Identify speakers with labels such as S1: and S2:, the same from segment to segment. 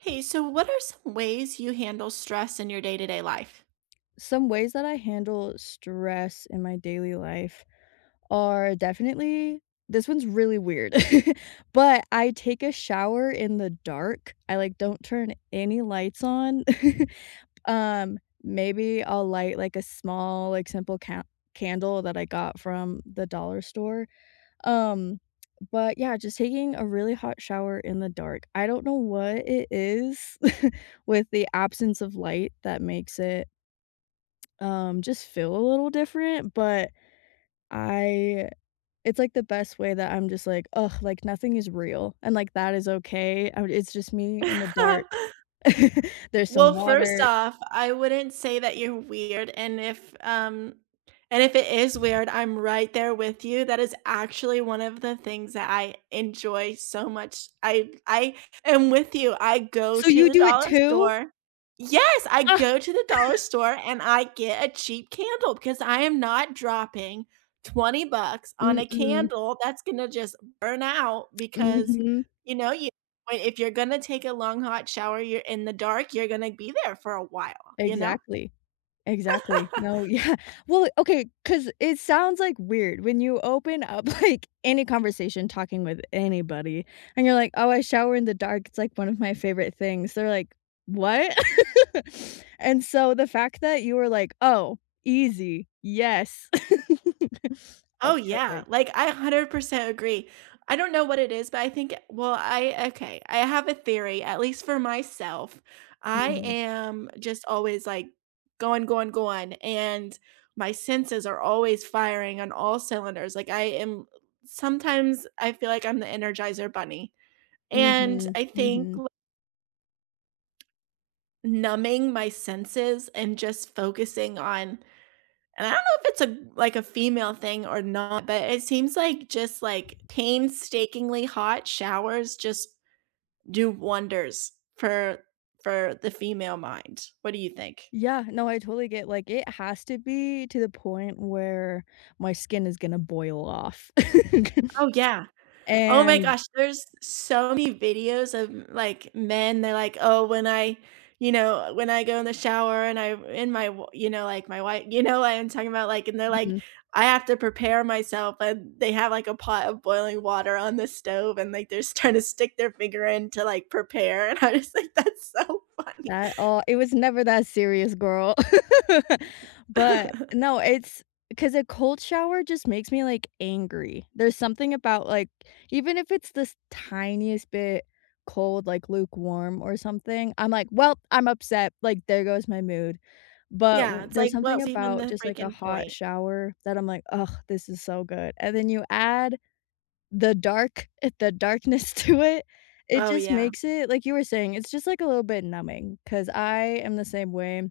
S1: Hey, so what are some ways you handle stress in your day-to-day life?
S2: Some ways that I handle stress in my daily life are definitely, this one's really weird, but I take a shower in the dark. I, like, don't turn any lights on. Um, Maybe I'll light, like, a small, like, simple ca candle that I got from the dollar store. Um, but, yeah, just taking a really hot shower in the dark. I don't know what it is with the absence of light that makes it just feel a little different, but I it's, like, the best way that I'm just like, "Ugh, like, nothing is real," and, like, that is okay. I It's just me in the dark. There's some
S1: Well, first
S2: water.
S1: off, I wouldn't say that you're weird, and if it is weird, I'm right there with you. That is actually one of the things that I enjoy so much. I am with you. I go
S2: So
S1: to
S2: you
S1: the
S2: do it
S1: dollar
S2: too?
S1: store. Yes, I
S2: Ah!
S1: go to the dollar store and I get a cheap candle because I am not dropping 20 bucks on a
S2: Mm-mm.
S1: candle that's gonna just burn out because,
S2: Mhm.
S1: you know, you point, if you're gonna take a long hot shower, you're in the dark, you're gonna be there for a while, you know?
S2: Exactly. Exactly. No, yeah. Well, okay. Because it sounds, like, weird when you open up, like, any conversation talking with anybody, and you're like, "Oh, I shower in the dark. It's, like, one of my favorite things." They're like, "What?" And so the fact that you were like, "Oh, easy. Yes." Oh,
S1: Oh, yeah,
S2: perfect.
S1: like, I 100% agree. I don't know what it is, but I think well, I okay, I have a theory, at least for myself. I
S2: Mhm.
S1: am just always, like, going, going, going, and my senses are always firing on all cylinders, like, I am sometimes I feel like I'm the Energizer Bunny, and
S2: Mhm.
S1: I think
S2: Mhm.
S1: numbing my senses and just focusing on. And I don't know if it's a like a female thing or not, but it seems like just like painstakingly hot showers just do wonders for the female mind. What do you think?
S2: Yeah, no, I totally get, like, it has to be to the point where my skin is gonna boil off.
S1: Oh, yeah. Oh my
S2: And
S1: gosh, there's so many videos of like men, they're like, "Oh, when I, you know, when I go in the shower and I in my w you know, like my wife," you know what I'm talking about? Like, and they're like,
S2: mhm.
S1: "I have to prepare myself," and they have like a pot of boiling water on the stove and like they're just trying to stick their finger in to like prepare, and I just like, that's so funny.
S2: That, all it was never that serious, girl. But no, it's because a cold shower just makes me, like, angry. There's something about, like, even if it's this tiniest bit cold, like, lukewarm or something, I'm like, "Well, I'm upset." Like, there goes my mood. But
S1: Yeah,
S2: w
S1: it's
S2: there's
S1: like, what
S2: something
S1: was even
S2: about
S1: the
S2: just, like, a
S1: freaking
S2: hot
S1: point?
S2: shower that I'm like, "Oh, this is so good." And then you add the dark, the darkness to it, it
S1: Oh
S2: just
S1: yeah.
S2: makes it, like you were saying, it's just, like, a little bit numbing because I am the same way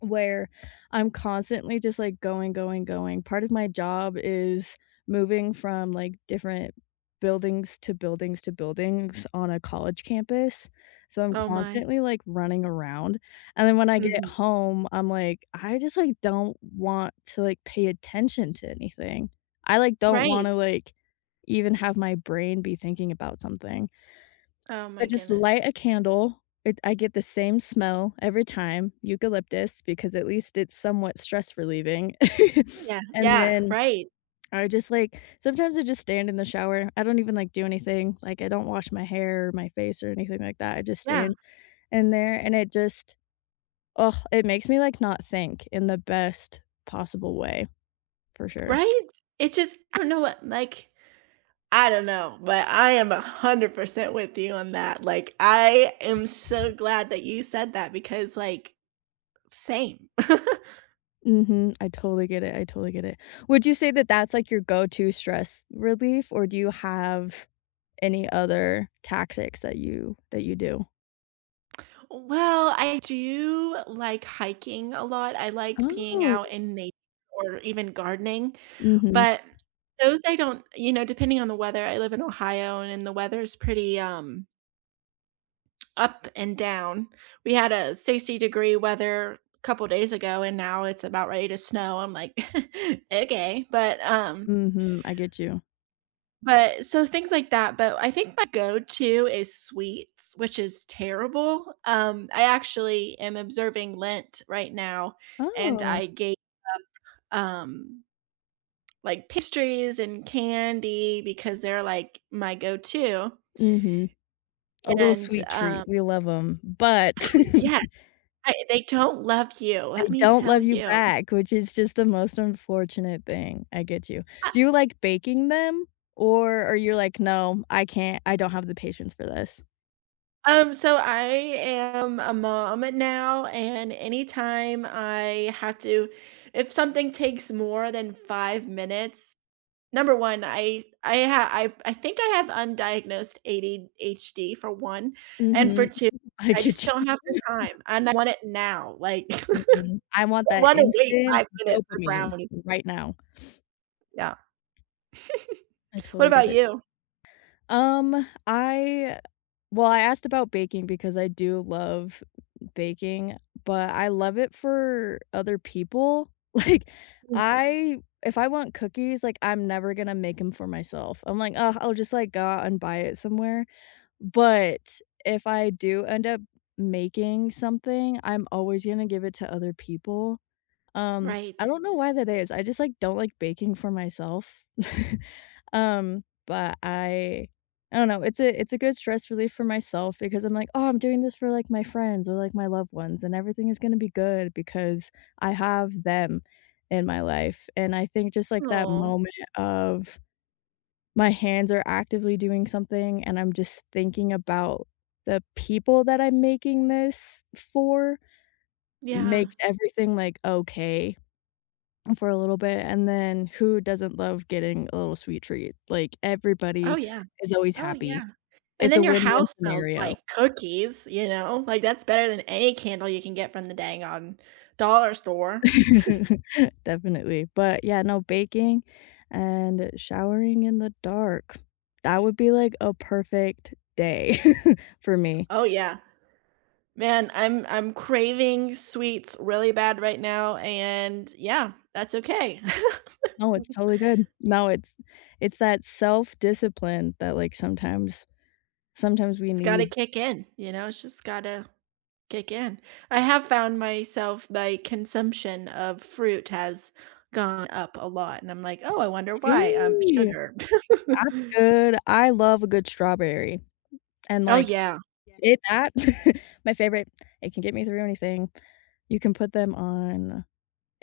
S2: where I'm constantly just like going, going, going. Part of my job is moving from, like, different buildings to buildings to buildings on a college campus. So I'm
S1: Oh my.
S2: constantly like running around. And then when I get
S1: Mhm.
S2: home, I'm like, I just like don't want to like pay attention to anything. I like don't want to
S1: Right.
S2: like even have my brain be thinking about something.
S1: Oh
S2: I
S1: my
S2: just
S1: goodness.
S2: light a candle. It I get the same smell every time, eucalyptus, because at least it's somewhat stress relieving.
S1: Yeah,
S2: And
S1: yeah,
S2: then
S1: right.
S2: I just, like, sometimes I just stand in the shower. I don't even, like, do anything. Like, I don't wash my hair or my face or anything like that. I just
S1: Yeah.
S2: stand in there, and it just, oh, it makes me, like, not think in the best possible way, for sure.
S1: Right? It's just I don't know what like, I don't know, but I am 100% with you on that, like, I am so glad that you said that because, like, same.
S2: Mhm. I totally get it, I totally get it. Would you say that that's, like, your go-to stress relief, or do you have any other tactics that you do?
S1: Well, I do like hiking a lot, I like being
S2: Oh.
S1: out in nature or even gardening,
S2: Mhm.
S1: but those I don't you know, depending on the weather I live in Ohio, and the weather is pretty, up and down. We had a 60-degree weather a couple days ago, and now it's about ready to snow. I'm like, "Okay,"
S2: Mhm, I get you.
S1: but so things like that, but I think my go-to is sweets, which is terrible. I actually am observing Lent right now, and
S2: Oh.
S1: I gave, um, like, pastries and candy because they're, like, my go-to,
S2: Mhm. A little
S1: and,
S2: sweet treat,
S1: um
S2: we love them,
S1: Oh,
S2: but
S1: yeah. I they don't love you,
S2: they
S1: let me
S2: don't
S1: tell
S2: love you
S1: you.
S2: back, which is just the most unfortunate thing, I get you. Do you like baking them? Or are you like, "No, I can't, I don't have the patience for this"?
S1: So I am a mom now, and anytime I have to, if something takes more than 5 minutes, number one, I think I have undiagnosed ADHD for one, and for
S2: Mhm,
S1: two,
S2: I
S1: I just
S2: get
S1: don't have the
S2: you.
S1: time, and I want it now. Like, I
S2: Mhm, I want
S1: don't
S2: that
S1: want to wait
S2: instant
S1: 5 minutes for
S2: dopamine
S1: brownies.
S2: right now.
S1: Yeah.
S2: I
S1: What
S2: totally get
S1: about
S2: it.
S1: you?
S2: Um, I Well, I asked about baking because I do love baking, but I love it for other people. Like, mhm.
S1: Mm.
S2: I If I want cookies, like, I'm never gonna make them for myself. I'm like, "Oh, I'll just, like, go out and buy it somewhere." But if I do end up making something, I'm always gonna give it to other people.
S1: Right.
S2: I don't know why that is. I just, like, don't like baking for myself. But I don't know, it's a good stress relief for myself because I'm like, "Oh, I'm doing this for, like, my friends or, like, my loved ones, and everything is gonna be good because I have them in my life." And I think just, like, that
S1: Oh,
S2: moment of my hands are actively doing something and I'm just thinking about the people that I'm making this for
S1: yeah.
S2: makes everything, like, okay for a little bit, and then who doesn't love getting a little sweet treat? Like,
S1: Oh,
S2: everybody
S1: yeah.
S2: is always
S1: Oh,
S2: happy.
S1: yeah. And
S2: It's a
S1: then your
S2: win-win
S1: house smells
S2: scenario.
S1: like cookies, you know? Like, that's better than any candle you can get from the dang on dollar store.
S2: Definitely, but yeah, no, baking and showering in the dark. That would be, like, a perfect day for me.
S1: Oh, yeah. Man, I'm craving sweets really bad right now, and yeah, that's okay.
S2: No, it's totally good. No, it's that self-discipline that, like, sometimes we
S1: It's gotta
S2: need.
S1: kick in, you know? It's just gotta kick in. I have found myself my consumption of fruit has gone up a lot, and I'm like, "Oh, I wonder why."
S2: Hey,
S1: Sugar.
S2: that's good. I love a good strawberry. And,
S1: Oh,
S2: like,
S1: yeah.
S2: that my favorite, "It can get me through anything." You can put them on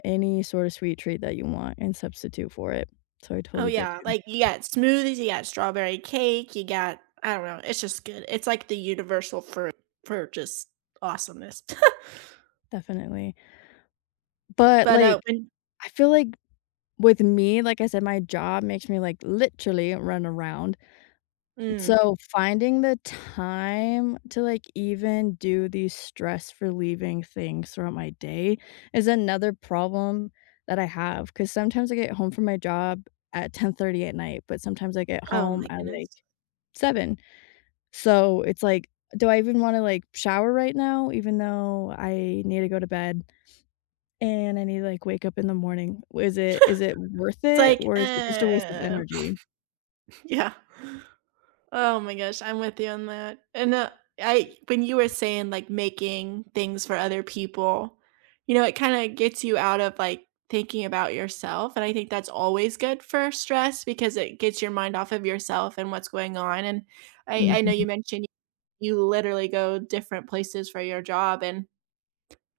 S2: any sort of sweet treat that you want and substitute for it. So I
S1: Oh,
S2: totally, yeah, get
S1: yeah,
S2: you,
S1: like, you got smoothies, you got strawberry cake, you got I don't know, it's just good. It's like the universal fruit for just awesomeness.
S2: definitely. But, so
S1: But,
S2: like,
S1: uh, when
S2: I feel like with me, like I said, my job makes me, like, literally run around.
S1: mm,
S2: So, finding the time to, like, even do these stress relieving things throughout my day is another problem that I have. Because sometimes I get home from my job at 10:30 at night, but sometimes I get
S1: oh
S2: home
S1: my
S2: at, like,
S1: goodness.
S2: 7. So, it's like, do I even wanna, like, shower right now even though I need to go to bed and I need to, like, wake up in the morning? Is it worth
S1: It's
S2: it
S1: like,
S2: or is it just a waste of
S1: uh
S2: energy?
S1: yeah. Oh my gosh, I'm with you on that. And I, when you were saying like making things for other people, you know, it kind of gets you out of like thinking about yourself. And I think that's always good for stress because it gets your mind off of yourself and what's going on. And I know
S2: Mhm.
S1: you mentioned you literally go different places for your job. And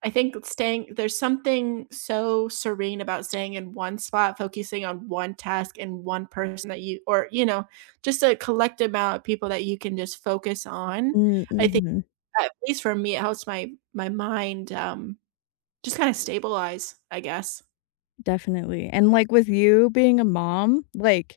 S1: I think staying there's something so serene about staying in one spot, focusing on one task and one person that you or you know, just a collective amount of people that you can just focus on.
S2: Mm,
S1: I think
S2: mhm.
S1: at least for me, it helps my mind just kind of stabilize, I guess.
S2: Definitely, and, like, with you being a mom, like,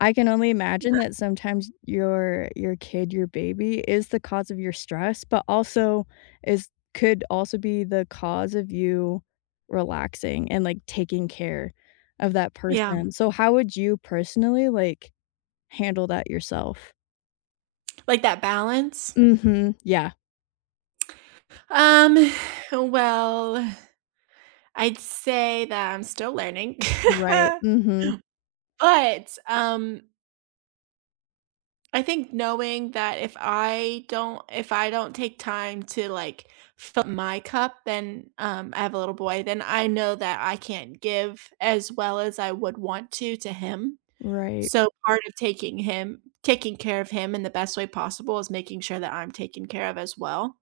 S2: I can only imagine that sometimes your kid, your baby is the cause of your stress, but also is, could also be the cause of you relaxing and, like, taking care of that
S1: Yeah.
S2: person. So, how would you personally, like, handle that yourself?
S1: Like that balance.
S2: Mhm, yeah,
S1: Um, well, I'd say that I'm still learning.
S2: right, mhm,
S1: But I think knowing that if I don't take time to, like, fill my cup, then, I have a little boy, then I know that I can't give as well as I would want to him.
S2: right.
S1: So part of taking care of him in the best way possible is making sure that I'm taken care of as well.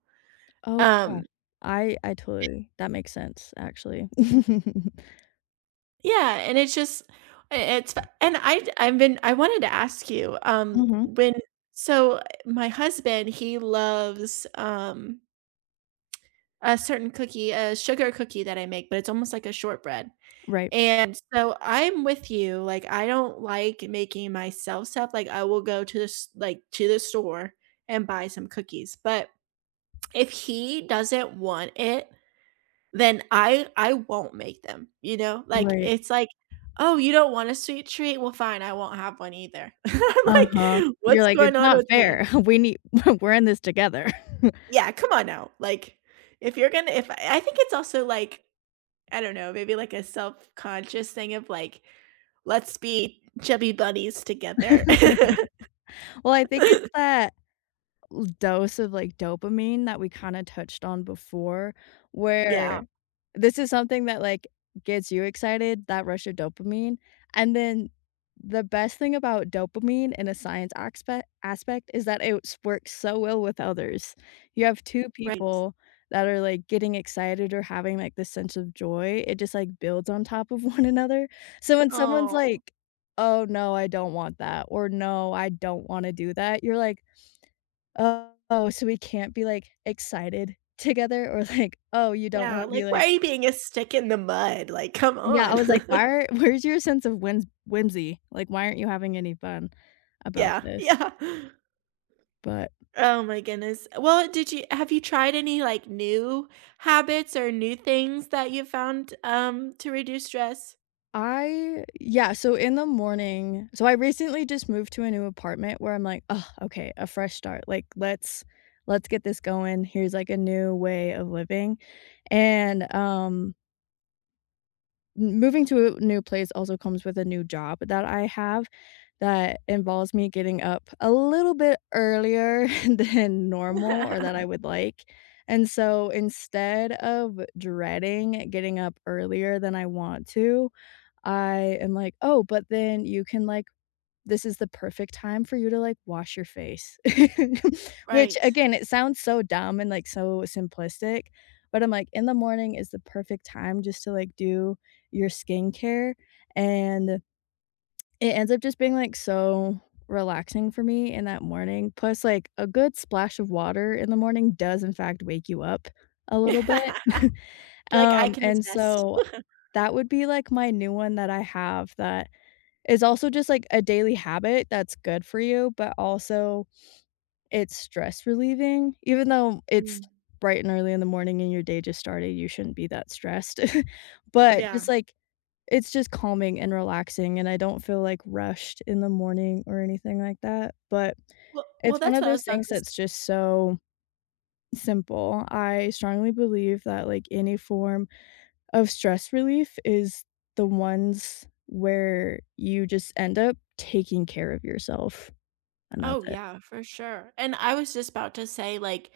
S2: Oh, yeah.
S1: Um,
S2: I totally, that makes sense, actually.
S1: yeah, and it's just it's and I I've been I wanted to ask you,
S2: Mhm,
S1: when so my husband, he loves, a certain cookie, a sugar cookie that I make, but it's almost like a shortbread.
S2: right,
S1: And so I'm with you. Like I don't like making myself stuff. Like I will go to this like to the store and buy some cookies. But if he doesn't want it, then I won't make them. You know? Like
S2: right.
S1: it's like, "Oh, you don't want a sweet treat? Well, fine, I won't have one either." I'm
S2: Uh-huh.
S1: like,
S2: You're
S1: "What's
S2: like,
S1: going
S2: "It's
S1: on
S2: not
S1: with me?"
S2: fair. We need, we're in this together."
S1: Yeah, come on now. Like if you're going to if I think it's also like I don't know, maybe like a self-conscious thing of like, "Let's be chubby bunnies together."
S2: Well, I think it's that dose of, like, dopamine that we kinda touched on before,
S1: Yeah,
S2: where this is something that, like, gets you excited, that rush of dopamine, and then the best thing about dopamine in a science aspect is that it s works so well with others. You have 2
S1: right.
S2: people that are, like, getting excited or having, like, this sense of joy, it just, like, builds on top of one another. So when someone's
S1: Oh,
S2: like, "Oh, no, I don't want that," or, "No, I don't wanna do that," you're like, "Oh, so we can't be, like, excited together," or, like, "Oh, you don't
S1: yeah,
S2: wanna be,
S1: like, "Why
S2: like."
S1: are you being a stick in the mud?" Like, "Come
S2: Yeah, I
S1: on."
S2: was like, "Why are, where's your sense of whimsy? Like, why aren't you having any fun about
S1: Yeah,
S2: this?"
S1: yeah.
S2: But
S1: Oh my goodness. Well, did you have you tried any, like, new habits or new things that you found, to reduce stress?
S2: I yeah, so in the morning, so I recently just moved to a new apartment where I'm like, "Oh, okay, a fresh start, like, let's get this going, here's, like, a new way of living," and, M moving to a new place also comes with a new job that I have that involves me getting up a little bit earlier than normal or that I would like, and so instead of dreading getting up earlier than I want to, I am like, "Oh, but then you can, like, this is the perfect time for you to, like, wash your face." Which,
S1: Right.
S2: again, it sounds so dumb and, like, so simplistic, but I'm like, in the morning is the perfect time just to, like, do your skincare, and it ends up just being, like, so relaxing for me in that morning, plus, like, a good splash of water in the morning does, in fact, wake you up a
S1: You're
S2: little bit.
S1: like, "I can
S2: And
S1: attest."
S2: so that would be, like, my new one that I have that is also just, like, a daily habit that's good for you, but also it's stress relieving. Even though it's
S1: Mm,
S2: bright and early in the morning and your day just started, you shouldn't be that stressed. But
S1: yeah.
S2: just, like, it's just calming and relaxing, and I don't feel, like, rushed in the morning or anything like that, but
S1: Well
S2: it's
S1: well,
S2: one
S1: that's
S2: of
S1: what I was
S2: those
S1: about
S2: things
S1: to
S2: that's just so simple. I strongly believe that, like, any form of stress relief is the ones where you just end up taking care of yourself, and that's
S1: oh,
S2: it.
S1: yeah, for sure. And I was just about to say, like,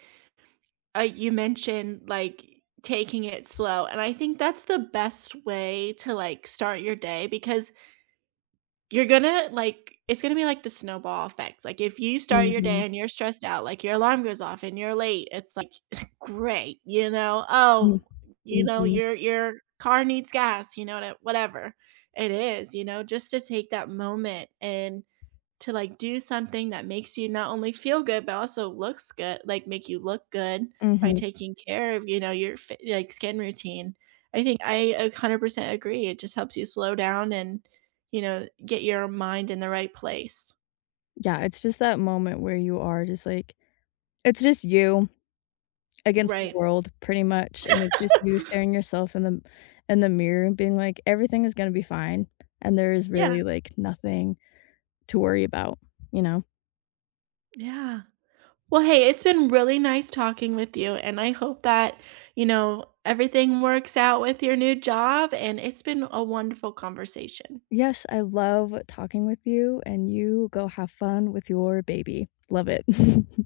S1: you mentioned, like, taking it slow. And I think that's the best way to, like, start your day because you're gonna, like, it's gonna be like the snowball effect. Like, if you start your
S2: Mhm.
S1: day and you're stressed out, like, your alarm goes off and you're late, it's like, great, you know?
S2: Mm,
S1: Oh, you know,
S2: mhm.
S1: car needs gas, you know what whatever it is, you know, just to take that moment and to like do something that makes you not only feel good but also looks good, like make you look good by
S2: Mhm.
S1: taking care of, you know, your like skin routine. I think I 100% agree. It just helps you slow down and, you know, get your mind in the right place.
S2: Yeah, it's just that moment where you are just like it's just you against the
S1: Right.
S2: world pretty much, and it's just you staring yourself in the mirror and being like, "Everything is gonna be fine," and there is
S1: Yeah,
S2: really, like, nothing to worry about, you know?
S1: yeah. Well hey, it's been really nice talking with you and I hope that, you know, everything works out with your new job, and it's been a wonderful conversation.
S2: Yes, I love talking with you, and you go have fun with your baby. Love it.